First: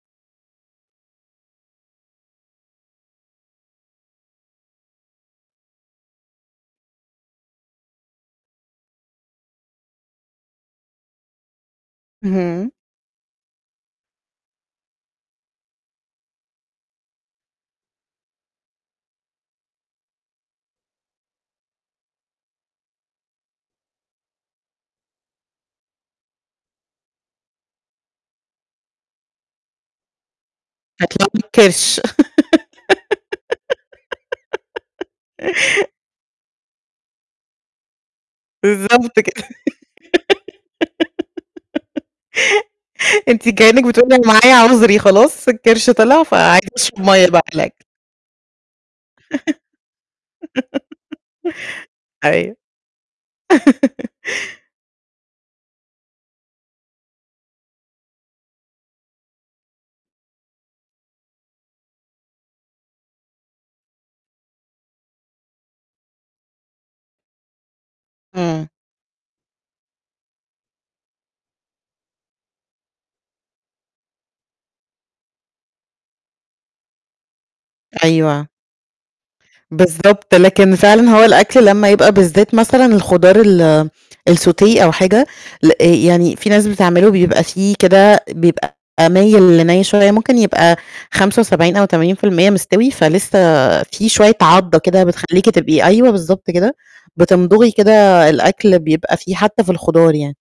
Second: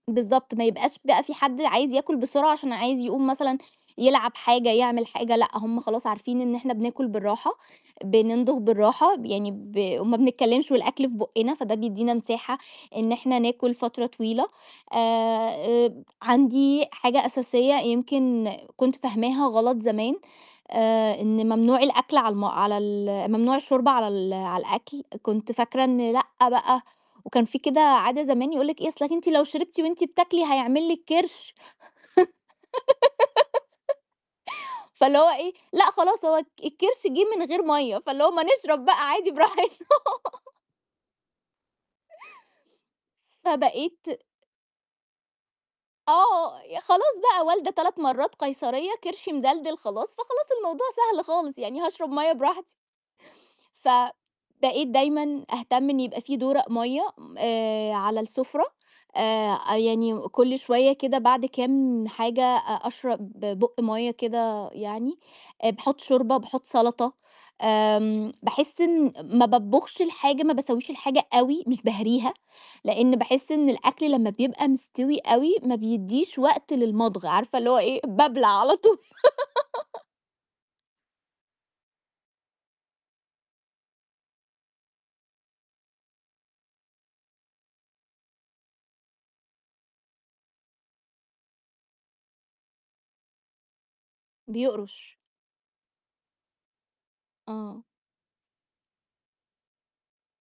بالضبط، ما يبقاش بقى فيه حد عايز ياكل بسرعة، عشان عايز يقوم مثلًا يلعب حاجة، يعمل حاجة، لأ، هم خلاص عارفين إن إحنا بناكل بالراحة، بنمضغ بالراحة، ب يعني ب وما بنتكلمش والأكل في بُقّنا، فده بيدّينا مساحة اهم. إن إحنا ناكل فترة طويلة، آآ، آآ عندي حاجة أساسية يمكن كنت فاهماها غلط زمان، آآ، إن ممنوع الأكل على الـم على ال ممنوع الشُّرب على ال على الأكل، كنت فاكرة إن لأ بقى، وكان فيه كده عادة زمان يقول لِك إيه أصلِك أنتِ لو شربتِ وأنتِ بتاكلي، هيعمل لِك هيطلع لِك كرش، كرش. فاللي هو إيه؟ لأ خلاص هو الك الكرش جِه من غير مَيّة، فاللي هو ما نشرب بقى بالضبط عادي براحتنا. كده أنتِ كأنِّك فبقيت بتقولي انا معايا عذري خلاص، الكرش طلع آه، فعايزة ي أشرب خلاص مَيّة بقى بقى على والدة الأكل 3 مرّات قيصرية، كرشي مدلدِل خلاص، فخلاص الموضوع سهل خالص، يعني هاشرب مَيّة أيوه. براحتي. فبقيت دايمًا أهتم إن يبقى فيه دورق مَيّة، آآ، على السفرة، آآ، أ يعني كُلّ شوية كده بعد كام حاجة أ أشرب بُق مَيّة كده يعني، آآ، باحُط شوربة، باحُط سلطة، آآ، امم. باحس إن ما باطبخش الحاجة، ما باسوّيش الحاجة أوي، مش باهريها، لإن باحس إن الأكل لمّا بيبقى مستوي أوي ما بيدّيش وقت للمضغ، عارفة اللي هو إيه؟ بابلع أيوه. على طول. بالضبط، لكن فعلًا هو الأكل لمّا يبقى بالذات مثلًا الخضار ال السوتيه أو حاجة، ل آآ يعني فيه ناس بتعمله بيبقى فيه كده بيبقى مايل لني شوية، ممكن يبقى 75 أو 80% مستوي، فلسه فيه شوية عضّة كده بيُقْرُش. بتخليكِ تبقي أيوه بالضبط كده، بتمضغي آه. كده الأكل بيبقى فيه حتى في الخضار يعني.